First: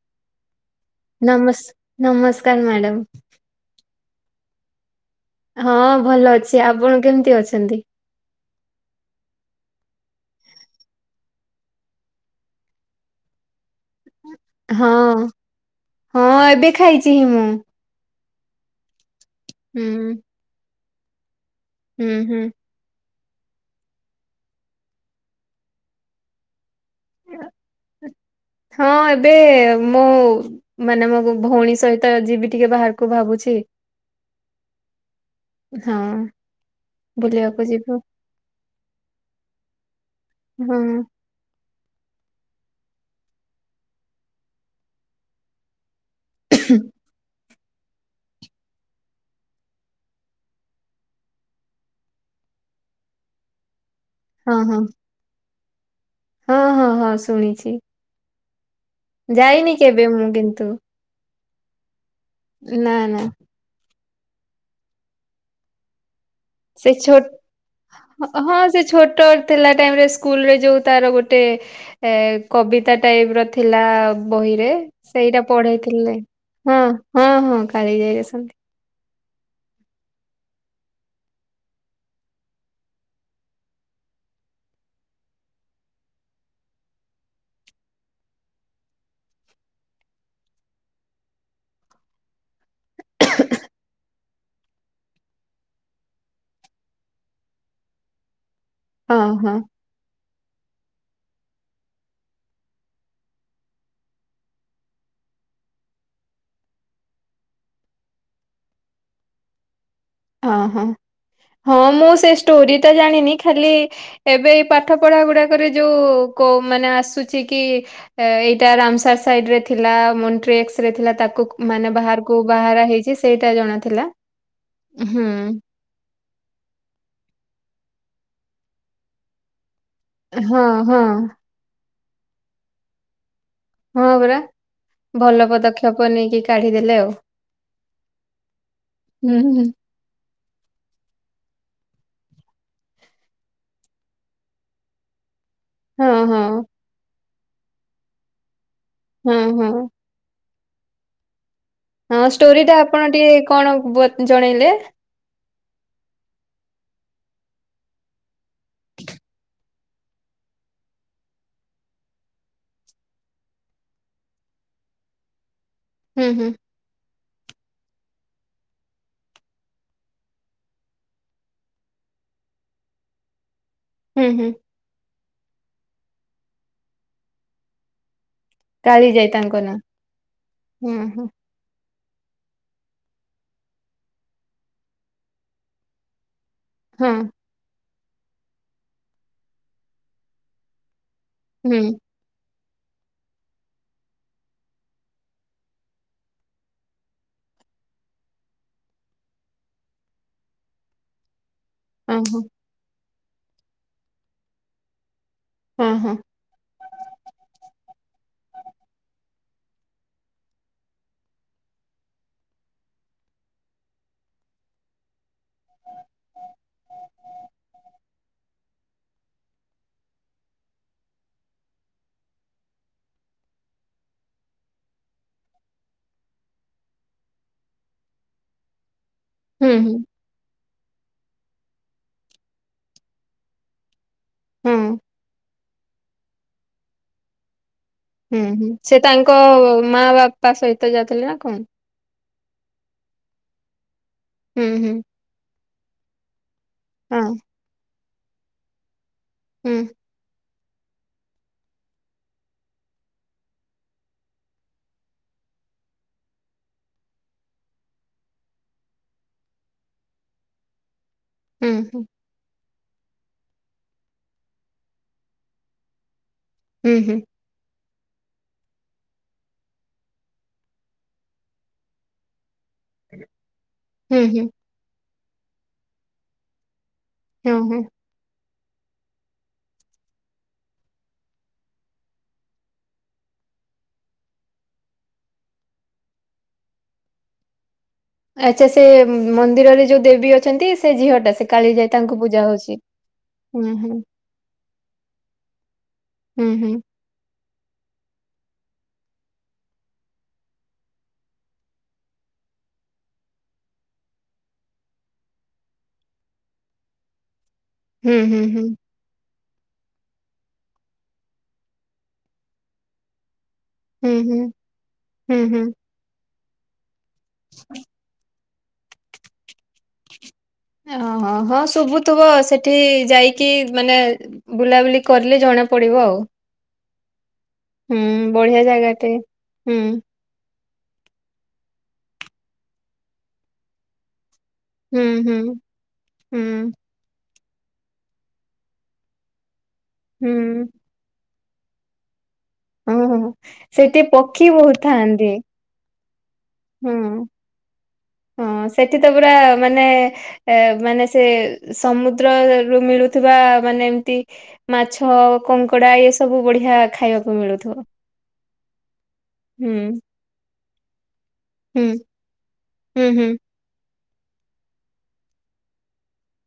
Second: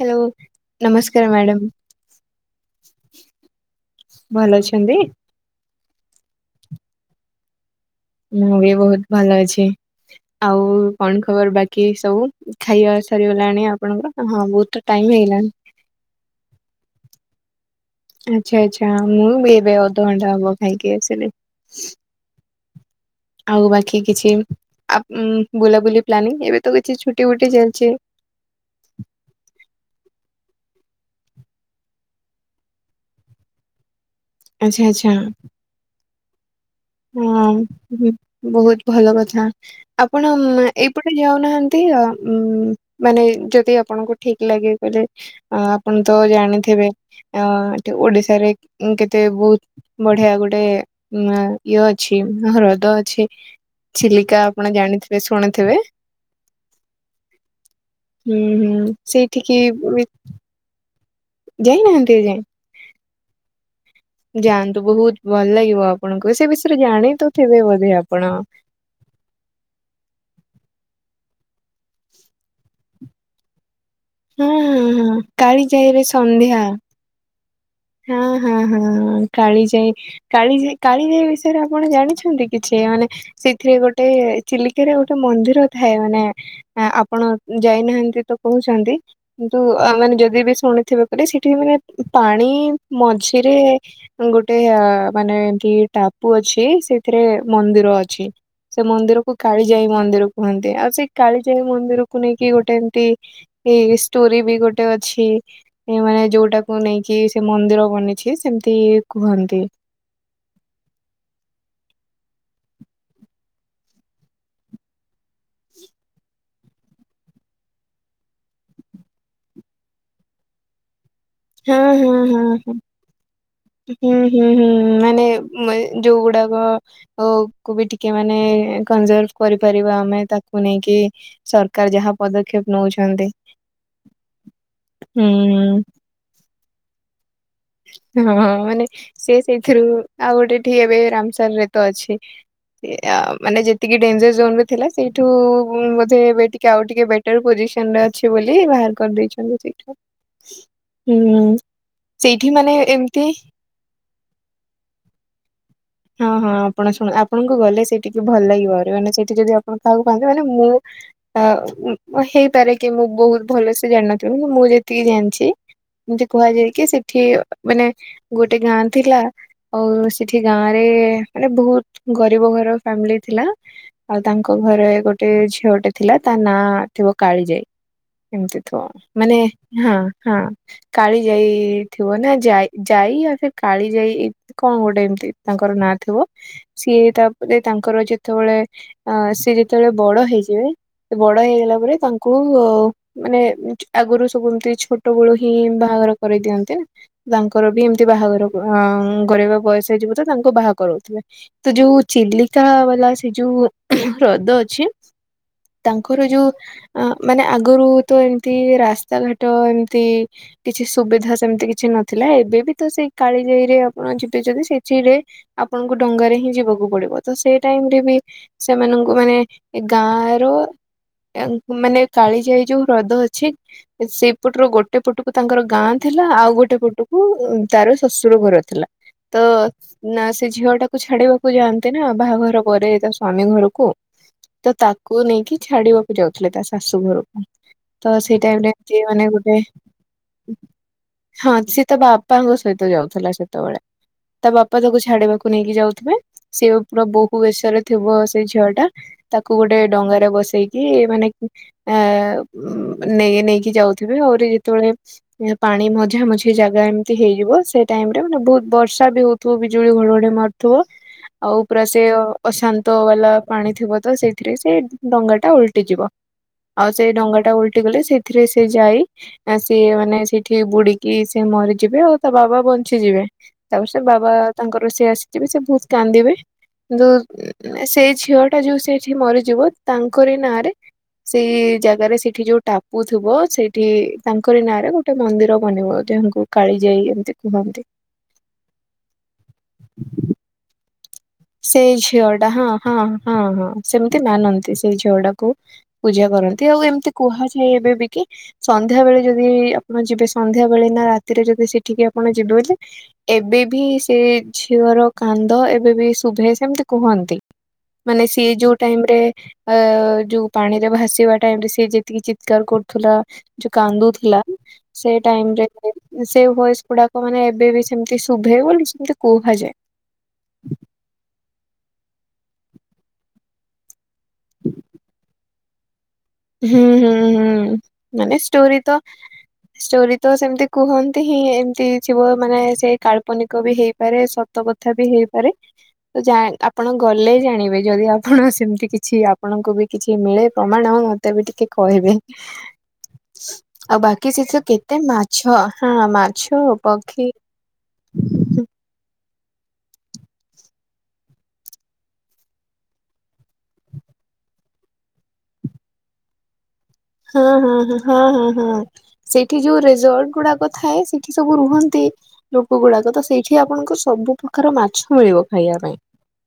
Hello ନମସ୍କାର madam ନମସ୍ ନମସ୍କାର ମ୍ୟାଡ଼ମ୍। ଭଲ ଅଛନ୍ତି। ହଁ ଭଲ ଅଛି ଆପଣ କେମିତି ଅଛନ୍ତି? ମୁଁ ବି ବହୁତ ଭଲ ଅଛି। ଆଉ କଣ ଖବର ବାକି ସବୁ ଖାଇବା ସରିଗଲାଣି ଆପଣଙ୍କର? ବହୁତ ତ ହଁ ଟାଇମ ହେଇଗଲାଣି। ହଁ ଏବେ ଖାଇଛି ହିଁ ମୁଁ। ଆଛା ଆଚ୍ଛା ମୁଁ ବି ଏବେ ହୁଁ ଅଧଘଣ୍ଟା ହବ ଖାଇକି ଆସିଲି। ହୁଁ ହୁଁ। ଆଉ ବାକି କିଛି? ଆ ବୁଲାବୁଲି ପ୍ଲାନିଂ ଏବେ ତ କିଛି ଛୁଟି ବୁଟି ଚାଲିଛି। ହଁ ଏବେ ମୁଁ ମାନେ ମୋ ଭଉଣୀ ସହିତ ଯିବି ଟିକେ ବାହାରକୁ ଭାବୁଛି। ଆଚ୍ଛା ଆଚ୍ଛା। ହଁ। ହଁ ବୁଲିବାକୁ ଯିବୁ ବହୁତ ଭଲ କଥା ଆପଣ ହଁ ଏଇପଟେ ଯାଉନାହାନ୍ତି। ନ୍ତୀ ମାନେଯଦି ଆପଣଙ୍କୁ ଠିକ ଲାଗେ କଲେ ଆପଣ ତ ଜାଣିଥିବେ ଅଏଠି ଓଡିଶାରେ କେତେ ବହୁତ ବଢିଆ ଗୋଟେ ଉ ଇଏ ଅଛି ହ୍ରଦ ଅଛି ଚିଲିକା ହଁ ଆପଣ ହଁ ଜାଣିଥିବେ ଶୁଣିଥିବେ? ହଁ ହଁ ହଁ ଶୁଣିଛି। ହୁଁ ହୁଁ ସେଇଠିକି ଯାଇନି କେବେ ବି ମୁଁ କିନ୍ତୁ। ଯାଇନାହାନ୍ତି ଏଯାଏ? ନା ନା। ଯାଆନ୍ତୁ ବହୁତ ଭଲ ଲାଗିବ ଆପଣଙ୍କୁ ସେ ବିଷୟରେ ଜାଣି ତଥିବେ ବୋଧେ ଆପଣ। ହଁ ଛୋଟ ଥିଲା ଟାଇମରେ ସ୍କୁଲରେ ଯୋଉ ତାର ଗୋଟେ କବିତା ତା ଟାଇପର ଥିଲା ହଁ ବହିରେ ହଁ ହଁ ସେଇଟା କାଳିଜାଇରେ ପଢେଇଥିଲେ ସନ୍ଧ୍ୟା ହଁ। ହଁ ହଁ କାଳିଜାଇ ହଁ ରେସମ ହଁ ହଁ କାଳି ଯାଇ। କାଳିଜାଇ କାଳିଜାଇ ବିଷୟରେ ଆପଣ ଜାଣିଛନ୍ତି କିଛି ମାନେ ସେଥିରେ ଗୋଟେ ଚିଲିକାରେ ଗୋଟେ ମନ୍ଦିର ଥାଏ ମାନେ ଆପଣ ଯାଇନାହାନ୍ତି ତ କହୁଛନ୍ତି। କିନ୍ତୁ ଆ ମାନେ ଯଦି ବି ଶୁଣିଥିବେ [inaudible] ସେଠି ମାନେ ପାଣି ମଝିରେ ଗୋଟେ ଆ ମାନେ ଏମତି ଟାପୁ ଅଛି ସେଥିରେ ମନ୍ଦିର ଅଛି। ସେ ହଁ ମନ୍ଦିରକୁ ହଁ କାଳିଜାଇ ମନ୍ଦିର କୁହନ୍ତି ଆଉ ସେଇ କାଳିଜାଇ ମନ୍ଦିରକୁ ନେଇକି ଗୋଟେ ଏମତି ଏଇ ଷ୍ଟୋରି ବି ଗୋଟେ ଅଛି ଏ ମାନେ ଯୋଉଟାକୁ ନେଇକି ସେ ମନ୍ଦିର ବନିଛି ସେମିତି କୁହନ୍ତି। ଅଁ ହଁ ହଁ ମୁଁ ସେ ଷ୍ଟୋରି ତ ଜାଣିନି ଖାଲି ଏବେ ଏଇ ପାଠପଢା ଗୁଡାକରେ ଯୋଉ କୋ ମାନେ ଆସୁଛି କି ଏଇଟା ରାମସାର ସାଇଡ ରେ ଥିଲା ମଣ୍ଟ୍ରିଏକ୍ସ ରେ ଥିଲା ତାକୁ ହଁ ମାନେ ହଁ ହଁ ବାହାରକୁ ହଁ ବାହାର ହେଇଛି ସେଇଟା ଜଣାଥିଲା। ହୁଁ ହୁଁ ହୁଁ ମାନେ [inaudible] ଯୋଉ ଗୁଡାକ ଅ କୁ ବି ଟିକେ ମାନେ କନଜର୍ଭ କରିପାରିବା ଆମେ ହଁ ତାକୁ ନେଇକି ହଁ ସରକାର ଯାହା ପଦକ୍ଷେପ ନଉଛନ୍ତି। ହଁ ପରା ହୁଁ ଭଲ ପଦକ୍ଷେପ ନେଇକି କାଢିଦେଲେ ଆଉ। ହଁ ମାନେ ସେ ହୁଁ ହୁଁ ସେଇଥିରୁ ଆଉ ଗୋଟେ ଠି ଏବେ ରାମସର ରେ ତ ଅଛି ଏ ଆଁ ମାନେ ଯେତିକି ଡେଞ୍ଜର ଜୋନ ଥିଲା ସେଇଠୁ ହଁ ବୋଧେ ହଁ ଏବେ ଟିକେ ଆଉ ଟିକେ ବେଟର ପୋଜିସନ ରେ ଅଛି ବୋଲି ବାହାର ହଁ କରିଦେଇଛନ୍ତି ହଁ ସେଇଟା ହୁଁ। ହଁ ସେଇଠି ଷ୍ଟୋରି ମାନେ ଟା ଆପଣ ଏମିତି ଟିକେ କଣ ବତ୍ ଜଣେଇଲେ? ହଁ ହଁ ଆପଣ ଶୁଣ ଆପଣଙ୍କୁ ଗଲେ ସେଠିକି ଭଲ ଲାଗିବ ଆହୁରି ମାନେ ସେଇଠି ଯଦି ଆପଣ କାହାକୁ ପାଆନ୍ତେ ମାନେ ମୁଁ ଆ ହେଇପାରେ କି ମୁଁ ବହୁତ ଭଲସେ ଜାଣନଥିବି ମୁଁ ଯେତିକି ଜାଣିଚି ଏମିତି ହୁଁ ହୁଁ କୁହାଯାଏ କି ସେଠି ମାନେ ଗୋଟେ ଗାଁ ଥିଲା। ଆଉ ସେଠି ଗାଁ ରେ ମାନେ ବହୁତ ଗରିବ ଘର ଫ୍ୟାମିଲି ଥିଲା। ଆଉ ହୁଁ ହୁଁ ତାଙ୍କ ଘରେ ଗୋଟେ ଝିଅଟେ ଥିଲା ତା ନାଁ ଥିବ କାଳିଜାଇ ଏମିତି ତ କାଳି ଯାଇ ମାନେ ତାଙ୍କ ନାଁ ହଁ ହଁ ହୁଁ ହୁଁ କାଳିଜାଇ ଥିବ ନା ଜାଇ ଜାଇ ଆଉ ସେ କାଳିଜାଇ କଣ ଗୋଟେ ଏମତି ତାଙ୍କର ନାଁ ଥିବ। ସିଏ ହଁ ତାପରେ ତାଙ୍କର ଯେତେବେଳେ ଆଁ ସିଏ ଯେତେବେଳେ ବଡ ହେଇଯିବେ ସେ ବଡ ହେଇଗଲା ହୁଁ ପରେ ତାଙ୍କ୍ ଙ୍କୁ ମାନେ ଆଗରୁ ସବୁ ଏମିତି ଛୋଟ ବେଳୁ ହିଁ ବାହାଘର କରେଇଦିଅନ୍ତ। ତାଙ୍କର ବି ଏମିତି ବାହାଘର ଅଁ କରେଇବା ବୟସ ହେଇଚି ବୋଧେ ତାଙ୍କୁ ବାହା କରଉଥିଲେ। ତ ଯୋଉ ହଁ ହଁ ଚିଲିକା ବାଲା ସେ ଯୋଉ ହ୍ରଦ ଅଛି। ହଁ ହଁ ତାଙ୍କର ଯୋଉ ଅଁ ମାନେ ଆଗରୁ ତ ଏମିତି ରାସ୍ତାଘାଟ ଏମିତି କିଛି ସୁବିଧା ସେମିତି କି କିଛି ନଥିଲା ଏବେ ବି ତ ସେଇ କାଳିଜାଇରେ ଆପଣ ଯିବେ ଯଦି ସେଥିରେ ଆପଣଙ୍କୁ ଡଙ୍ଗାରେ ହିଁ ଯିବାକୁ ପଡିବ ତ ସେଇ ଟାଇମ୍ ରେ ବି ସେମାନଙ୍କୁ ମାନେ ଏ ଗାଁ ରୁ ଏଙ୍କ ମାନେ କାଳିଜାଇ ଯୋଉ ହ୍ରଦ ଅଛି ସେପଟରୁ ଗୋଟେ ପଟକୁ ତାଙ୍କର ଗାଁ ଥିଲା ଆଉ ଗୋଟ ଗୋଟେ ପଟକୁ ତାର ଶଶୁର ଘର ଥିଲା ତ ହୁଁ ହୁଁ ନା ସେ ଝିଅ ଟା ଛାଡିବାକୁ ଯାଆନ୍ତି ନା ବାହାଘର ପରେ ତା ସ୍ଵାମୀ ଘରକୁ ତ ହଁ ତାକ ତାକୁ ନେଇକି ଛାଡିବାକୁ ଯାଉଥିଲେ ତା ଶାଶୁ ଘରକୁ ତ ସେଇ ଟାଇମରେ କିଏ ମାନେ ଗୋଟେ ମାଁ ବାପା ସହିତ ଯାଉଥିଲେ ନା ହଁ କଣ? ସିଏ ତା ବାପାଙ୍କ ସହିତ ଯାଉଥିଲା ସେତେବେଳେ ତା ହୁଁ ବାପା ହୁଁ ତାକୁ ଛାଡିବାକୁ ନେଇକି ଯାଉଥିବେ। ସେ ପୁରା ହଁ ବୋହୁ ବେଶରେ ଥିବ ସେ ଝିଅ ଟା ତାକୁ ହୁଁ ଗୋଟେ ଡଙ୍ଗାରେ ବସେଇକି କି ମାନେ ଆଁ ନେଇ ନେଇକି ଯାଉଥିବେ ଆହୁରି ଯେତେବେଳେ ପାଣି ମଝି ମଝା ମଝି ଜାଗା ଏମିତି ହେଇଯିବ ସେ ଟାଇମ୍ ର ମାନେ ବହୁତ ବର୍ଷା ବି ହଉଥିବ ବିଜୁଳି ଘଡ଼ଘଡ଼ି ମାରୁଥିବ। ହ [unintelligible] ଆଉ ପୁରା ସେ ଅଶାନ୍ତ ବାଲା ପାଣି ଥିବ ତ ସେଇଥିରେ ସେ ଡଙ୍ଗା ଟା ଓଲଟିଯିବ। ଆଉ ହୁଁ ସେଇ ହୁଁ ଢଙ୍ଗା ଟା ଓଲଟି ଗଲେ ସେଥିରେ ସେ ଜାଇ ଆ ସିଏ ମାନେ ସେଇଠି ବୁଡ଼ି କି ସେ ମରିଯିବେ ଆଉ ତା ବାବା ବଞ୍ଚିଯିବେ ତାପରେ ସେ ହୁଁ ବାବା ହୁଁ ତାଙ୍କର ସେ ଆସିଯିବେ ସେ ବହୁତ କାନ୍ଦିବେ କିନ୍ତୁ ହଁ ହଁ ସେଇ ଝିଅ ଟା ଯୋଉ ସେ ଝିଅ ମରିଯିବ ତାଙ୍କରି ନାଁରେ? ସେଇ ଜାଗାରେ ସେଠି ଯୋଉ ଟାପୁ ଥିବ ସେଇଠି ତାଙ୍କରି ନାଁରେ ଗୋଟେ ମନ୍ଦିର ବନିବ ଦିହଙ୍କୁ କାଳି ଯାଇ ଏମିତି କୁହନ୍ତି। ଆଚ୍ଛା ସେ ମନ୍ଦିରରେ ଯଉଦେବୀ ଅଛନ୍ତି ସେ ଝିଅ ଟା ସେ କାଳିଜାଇ ସେଇ ତାଙ୍କୁ ପୂଜା ଝିଅଟା ହଁ ହଉଛି ହଁ ହଁ ହୁଁ ହଁ ହୁଁ ସେମ ତି ମାନନ୍ତି ସେଇ ଝୀଅ ଟାକୁ ପୂଜା ହୁଁ କରନ୍ତି ଆଉ ହୁଁ ଏମିତି କୁହାଯାଏ ଏବେ ବି କି? ସନ୍ଧ୍ୟା ବେଳେ ଯଦି ଆପଣ ଯିବେ ସନ୍ଧ୍ୟା ବେଳେ ନା ରାତିରେ ଯଦି ସେଠିକି ଆପଣ ଯିବେ ବୋଲି ଏବେ ବି ସେ ଝିଅର କାନ୍ଦ ଏବେ ବି ସ ଉଭାଏ ସେମତି କୁହନ୍ତି ମାନେ ହୁଁ ସିଏ ହୁଁ ହୁଁ ଯୋଉ ଟାଇମ୍ ରେ ଅ ଯୋଉ ପାଣି ରେ ଭାସିବା ଟାଇମ୍ ରେ ସେ ଯେତିକି ଚିତ୍କାର କରୁଥିଲା। ଯଉ ହୁଁ କାନ୍ଦୁଥିଲା ହୁଁ ସେ ହୁଁ ଟାଇମ୍ ହୁଁ ରେ ସେ ଭଏସ୍ ଗୁଡ଼ା ଲୋକ ମାନେ ଏବେ ବି ସେମିତି ଶୁଭେ ବୋଲି ସେମିତି କୁହାଯାଏ। ହଁ ହଁ ହଁ ଶୁଭୁଥିବ ସେଠି ଯାଇକି ମାନେ ବୁଲାବୁଲି କରିଲେ ଜଣା ପଡ଼ିବ ଆଉ। ହୁଁ ହୁଁ ହୁଁ ବଢିଆ ମାନେଷ୍ଟୋରି ତ ଜାଗାଟେ। ହୁଁ ଷ୍ଟୋରି ତ ସେମିତି କୁହନ୍ତି ହିଁ ଏମିତି ଯିବ ମାନେ ସେ କାଳ୍ପନିକ ବି ହେଇପାରେ ସ ତ୍ୟ କଥା ହୁଁ ବି ହୁଁ ହେଇପାରେ ତ ଜାଣ ହୁଁ ଆପଣ ଗଲେ ଜାଣିବେ ଯଦି ଆପଣ ସେମିତି କିଛି ଆ ପଣଙ୍କୁ ବି କିଛି ମିଳେ ହୁଁ ପ୍ରମାଣ ମତେ ବି ଟିକେ କହିବେ? ହଁ ହଁ। ଆଉ ସେଠି ବାକି ପକ୍ଷୀ ସେଥି ବହୁତ କେତେ ଥାଆନ୍ତି ମାଛ ହଁ ମାଛ? ହୁଁ ପକ୍ଷୀ ହୁଁ ସେଠି ତ ପୁରା ମାନେ ଏ ମାନେ ସେ ସମୁଦ୍ରରୁୁ ମିଳୁଥିବା ମାନେ ଏମତି ମାଛ କଙ୍କଡ଼ା ଏ ସବୁ ବଢ଼ିଆ ଖାଇବାକୁ। ହଁ ହଁ ମିଳୁଥିବ ହଁ ହଁ ହଁ ହଁ ସେଇଠି ହୁଁ। ଯୋଉ ରେଜର୍ଟ ଗୁଡ଼ାକ ଥାଏ ସେ ଠି ସବୁ ହୁଁ ରୁହନ୍ତି ଲୋକ ହୁଁ ଗୁଡ଼ାକ ତ ହୁଁ ସେଇଠି ଆପଣଙ୍କୁ ସବୁ ପ୍ରକାର ମାଛ ମିଳିବ ଖାଇବା ପାଇଁ।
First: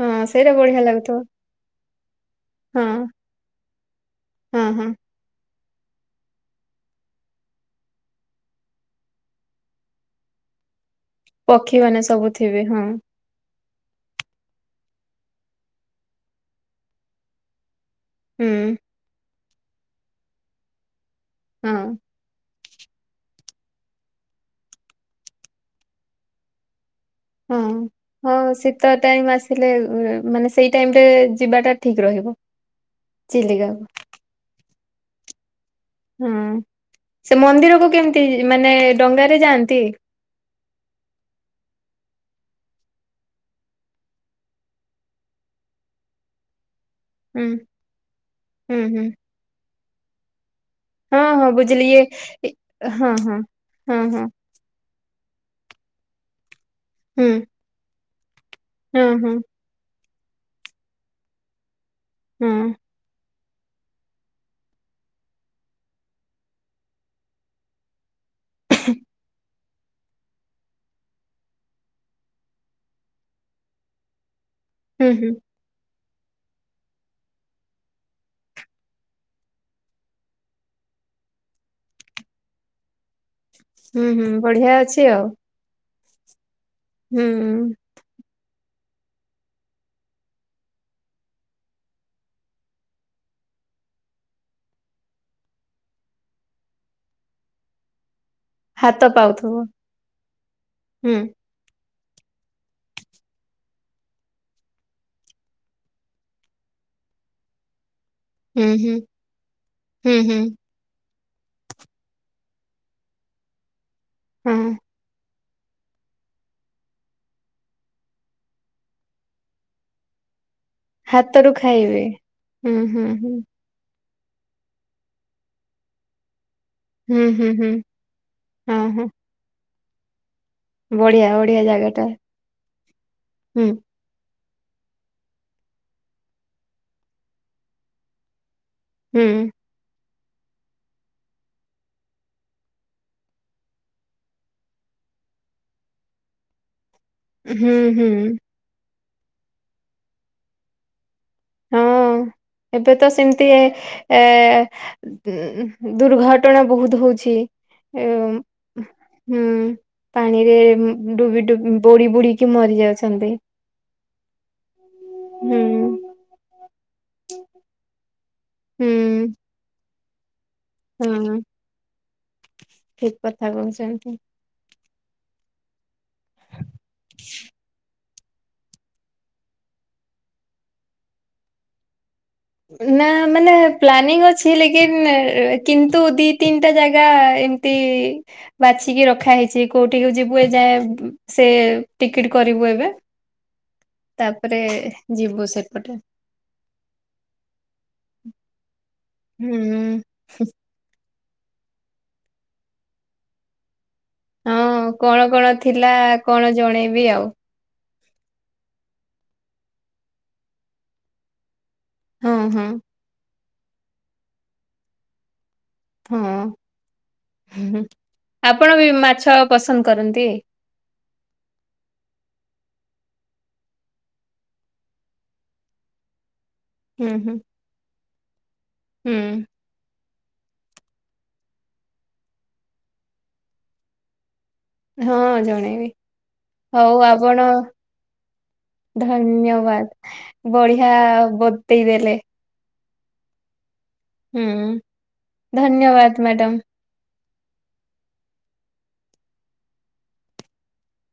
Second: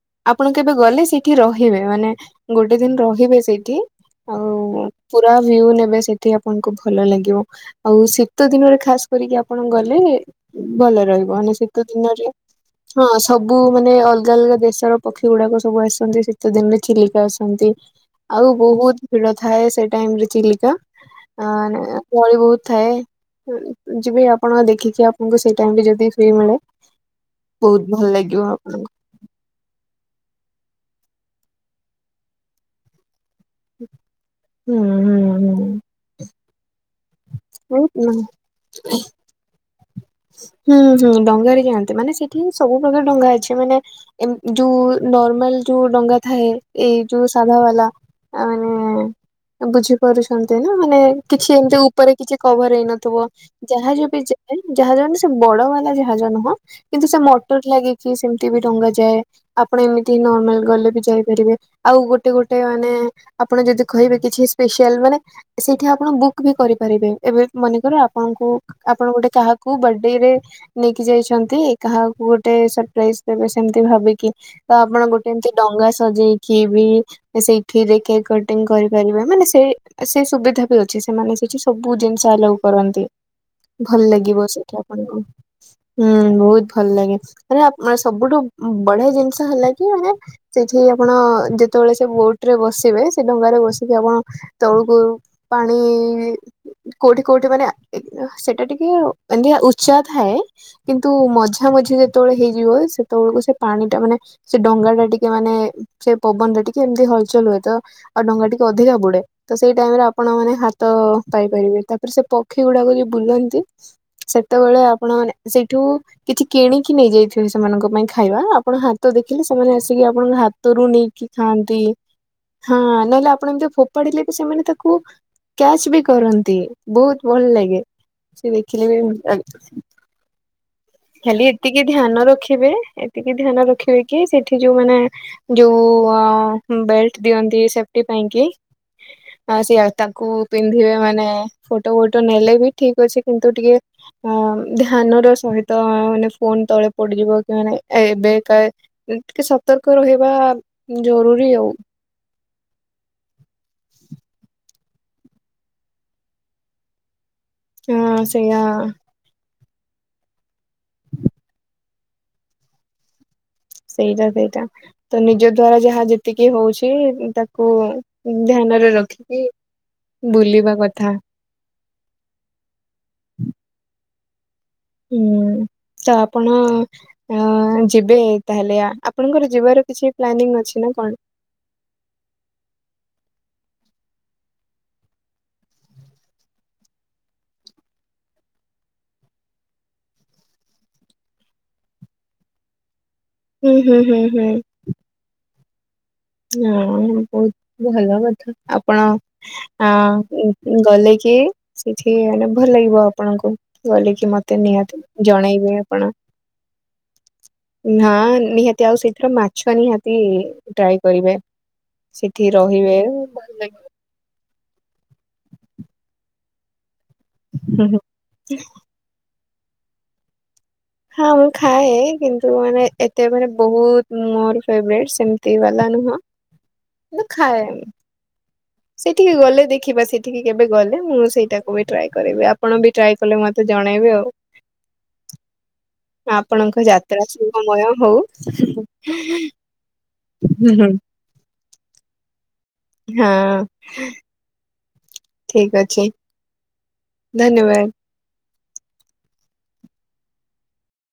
ହଁ ସେଇଟା ଆପଣ କେବେ ବଢିଆ ଗଲେ ଲାଗୁଥିବ ସେଇଠି ରହିବେ ମାନେ ଗୋଟେ ହଁ ଦିନ ରହିବେ ସେଇଠି ହଁ ଆଉ ହଁ ପୁରା ଭ୍ୟୁ ନେବେ ସେଠି ଆପଣଙ୍କୁ ଭଲ ଲାଗିବ। ଆଉ ଶୀତ ଦିନରେ ଖାସ କରିକି ଆପଣ ଗଲେ ଭଲ ରହିବ। ପକ୍ଷୀ ମାନେ ସବୁ ଥିବେ ହଁ। [unintelligible] ସବୁ ମାନେ ଅଲଗା ଅଲଗା ଦେଶର ପକ୍ଷୀ ଗୁଡ଼ା କ ସବୁ ଆସନ୍ତି ଶୀତ ଦିନରେ ଚିଲିକା ଆସନ୍ତି। ଆଉ ହୁଁ ବହୁତ ଭିଡ଼ ଥାଏ ସେ ଟାଇମ୍ ରେ ଚିଲିକା। ହଁ [unintelligible] ଗଳି ବହୁତ ଥାଏ। ଯିବେ ଆପଣ ଦେଖିଛି ଆପଣଙ୍କୁ ସେଇ ଟାଇମ୍ ରେ ଯଦି ଫ୍ରୀ ମିଳେ। ବହୁତ ଭଲ ଲାଗିବ ଆପଣଙ୍କୁ। ଟାଇମ୍ ଆସିଲେ ମାନେ ସେଇ ଟାଇମ୍ ରେ ଯିବାଟା ଠିକ୍ ରହିବ ଚିଲ୍ଲିକା। ହୁଁ ହୁଁ ହୁଁ। ସେ ହୁଁ ମନ୍ଦିରକୁ ବହୁତ କେମିତି ମାନେ ଡଙ୍ଗାରେ ଯାଆନ୍ତି? ହୁଁ ହୁଁ ଡଙ୍ଗାରେ ଯାଆନ୍ତି ମାନେ ସେଠି ହି ସବୁ ପ୍ର୍ରକାର ଡଙ୍ଗା ଅଛି ମାନେ ଏ ଯୋଉ ନର୍ମାଲ ଯୋଉ ଡଙ୍ଗା ଥାଏ ଏଇ ଯଉ ହୁଁ ସାଧା ବାଲା ମାନେ ହୁଁ ହୁଁ ବୁଝି ପାରୁଛନ୍ତି ନା ମାନେ ହଁ ହଁ କିଛି ଏମିତି ବୁଝିଲି ଇଏ ଉପରେ କିଛି ଇ- କଭର ହଁ ହେଇନଥିବ ହଁ। ହଁ ଯାହାଜ ବି ହଁ ଯାଏ ଜାହାଜ ମାନେ ବଡ ବାଲା ଯାହାଜ ନୁହଁ କିନ୍ତୁ ସେ ହୁଁ ମଟର ଲାଗିକି ସେମିତି ବି ହଁ ଡଙ୍ଗାାଯାଏ ହଁ ଆପଣ ଏମିତି ନର୍ମାଲ ଗଲେ ବି ଯାଇପାରିବେ ଆଉ ଗୋଟେ ହଁ ଗୋଟେ ମାନେ ଆପଣ ଯଦି କହିବେ କିଛି ସ୍ପସିଆଲ ମାନେ ସେଇଠି ଆପଣ ବୁକ୍ ବି କରିପାରିବେ ଏବେ ମନେକର ଆପଣଙ୍କୁ ଆପଣ ଗୋଟେ କାହାକୁ ବଡେ ରେ ନେଇକି ଯାଇଛନ୍ତି କାହାକୁ ଗୋଟେ ସପ୍ରାଇଯ ଦେବେ ସେମିତି ଭାବିକି ତ ଆପଣ ହୁଁ ହୁଁ ଗୋଟେ ଡଙ୍ଗା ସଜେଇକି ବି ସେଇ ଥିରେ କେକ କଟିଙ୍ଗ କରିପାରିବେ ମାନେ ସେଇ ସେ ସୁବିଧା ବି ଅଛି ସେମାନେ ସେଠି ସବୁ ଜିନିଷ ଆଲାଓ କରନ୍ତି ଭଲ ହୁଁ ହୁଁ ଲାଗିବ ବଢିଆ ସେଠି ଅଛି ଆପଣଙ୍କୁ ଆଉ। ହୁଁ ବହୁତ ଭଲ ଲାଗେ ହୁଁ ମାନେ ସବୁଠୁ ବଢିଆ ଜିନିଷ ହେଲା କି ସେଇଠି ଆପଣ ଯେତେବେଳେ ସେ ବୋଟ୍ ରେ ବସିବେ ସେ ଡଙ୍ଗାରେ ବସିକି ଆପଣ ତଳକୁ ପାଣି କୋଉଠି କୋଉଠି ମାନେ ସେ ଏଟା ଟିକେ ହାତ ପାଉଥିବ ଉଚ୍ଚା ଥାଏ କିନ୍ତୁ ହୁଁ ମଝା ମଝି ସେତେବେଳେ ହେଇଯିବ ସେତେବେଳକୁ ସେ ପାଣି ଟା ମାନେ ସେ ଡଙ୍ଗା ଟା ଟିକେ ମାନେ ସେ ପବନ ରେ ଟିକେ ଏମିତି ହଲଚଲ ହୁଏ ତ ଆଉ ଡଙ୍ଗା ଟିକେ ହୁଁ ହୁଁ ଅଧିକା ବୁଡେ ତ ସେଇ ଟାଇମ ରେ ହୁଁ ଆପଣ ହୁଁ ମାନେ ହାତ ତ ପାଇପାରିବେ ତାପରେ ସେ ପକ୍ଷୀ ଗୁଡାକ ଯୋଉ ବୁଲନ୍ତି ହଁ। ସେତେବେଳେ ଆପଣ ମାନେ ସେଇଠୁ କିଛି କିଣିକି ନେଇଯାଇଥିବେ ସେମାନଙ୍କ ପାଇଁ ଖାଇବା ଆପଣ ହାତ ଦେଖିଲେ ସେମାନେ ଆସିକି ଆପଣଙ୍କ ହାତ ହାତରୁ ନେଇକି ହାତରୁ ଖାଆନ୍ତି ଖାଇବେ। ହୁଁ ହଁ ହୁଁ ନହେଲେ ହୁଁ ଆପଣ ଏମିତି ଫୋପାଢିଲେ ବି ସେମାନେ ତାକୁ କ୍ୟାଚ ବି କରନ୍ତି ହୁଁ ବହୁତ ହୁଁ ଭଲ ହୁଁ ଲାଗେ ସେ ହଁ ହଁ ଆଜ୍ଞା। ବଢିଆ ଖାଲି ବଢିଆ ଏତିକି ଜାଗା ଟା ଧ୍ୟାନ ରଖିବେ ଏତିକି ଧ୍ୟାନ ହୁଁ ରଖିବେ କି ସେଠି ଯୋଉ ମାନେ ଯୋଉ ବେଲଟ୍ ଦିଅନ୍ତି ସେଫଟି ପାଇଁ କି ହୁଁ ବାସ ବାସ ତାକୁ ପିନ୍ଧିବେ ମାନେ ଫୋଟୋ ଫଟୋ ନେଲେ ବି ଠିକ୍ ଅଛି କିନ୍ତୁ ଟିକେ ହଁ ଧ୍ୟାନର ସହିତ ମାନେ ଫୋନ ତଳେ ପଡିଯିବ କି ମାନେ ହୁଁ ଏବେ ହୁଁ କା ଟିକେ ସତର୍କ ରହିବା ଜରୁରୀ ଆଉ ହଁ ଏବେ ତ ସେମିତି ଏ ଉ ଦୁର୍ଘଟଣା ବହୁତ ହଉଛି ହଁ ସେଇଆ ହୁଁ ପାଣିରେ ଡୁବି ଡୁବି ବୁଡି ବୁଡିକି ମରି ଯାଉଛନ୍ତି ସେଇଟା ସେଇଟା ତ ନିଜ ହୁଁ ଦ୍ଵାରା ଯାହା ଯେ ଏତିକି ହଉଛି ତାକୁ ଧ୍ୟାନରେ ରଖିକି ବୁଲିବାକୁ ହୁଁ। ଠିକ କଥା କହୁଛନ୍ତି। ହୁଁ ତ ଆପଣ ଅ ଯିବେ ତାହେଲେ ଆ ଆପଣଙ୍କର ଯିବାର କିଛି ପ୍ଲାନିଂ ଅଛି ନା କଣ? ନା ମାନେ ପ୍ଲାନିଂ ଅଛି ଲେକନ୍ କିନ୍ତୁ ଦି ତିନିଟା ଜାଗା ଏ ତି ବାଛିକି ରଖା ହେଇଛି କୋଉଠିକୁ ଯିବୁ ଏ ଯାଏ ସେ ଟିକିଟ କରିବୁ ଏବେ ଉ ହୁଁ ହୁଁ। ହୁଁ ତାପରେ ଯିବୁ ସେପଟେ ହଁ ବହୁତ ଭଲ କଥା ହୁଁ ଆପଣ ଗଲେ କି ସେଠି ମାନେ ଭଲ ଲାଗିବ ଆପଣଙ୍କୁ ଗଲେ କି ମତେ ହଁ ନିହାତି କଣ କଣ ଜଣେଇବେ ଥିଲା ଆପଣ କଣ ଜଣେଇବି ଆଉ। ହଁ ନିହାତି ଆଉ ସେଇଥିରେ ମାଛ ନିହାତି ଟ୍ରାଏ କରିବେ। ହଁ ସେଠି ରହିବେ। ଭଲ ହଁ ହୁଁ, ଲାଗିବ ଆପଣ ବି ମାଛ ପସନ୍ଦ କରନ୍ତି? ହଁ ମୁଁ ଖାଏ କିନ୍ତୁ ମାନେ ଏତେ ମାନେ ବହୁତ ମୋର ଫେବରାଇଟି ସେମିତି ବାଲା ନୁହଁ। ହୁଁ ମୁଁ ହୁଁ ଖାଏନି। ହୁଁ ସେଠିକି ଗଲେ ଦେଖିବା ସେ ଠିକି କେବେ ଗଲେ ମୁଁ ସେଇଟାକୁ ବି ଟ୍ରାଏ କରିବି ଆପଣ ବି ଟ୍ରାଏ କଲେ ମୋତେ ଜଣେଇବେ ଆଉ। ହଁ ଜଣେଇବି। ଆପଣଙ୍କ ହଉ ଯାତ୍ରା ଆପଣ ଶୁଭମୟ ହଉ। ଧନ୍ୟବାଦ। ହୁଁ ହୁଁ। ବଢିଆ ବତେଇ ଦେଲେ। ହଁ। ହୁଁ, ଠିକ ଅଛି ଧନ୍ୟବାଦ ମ୍ୟାଡାମ୍। ଧନ୍ୟବାଦ।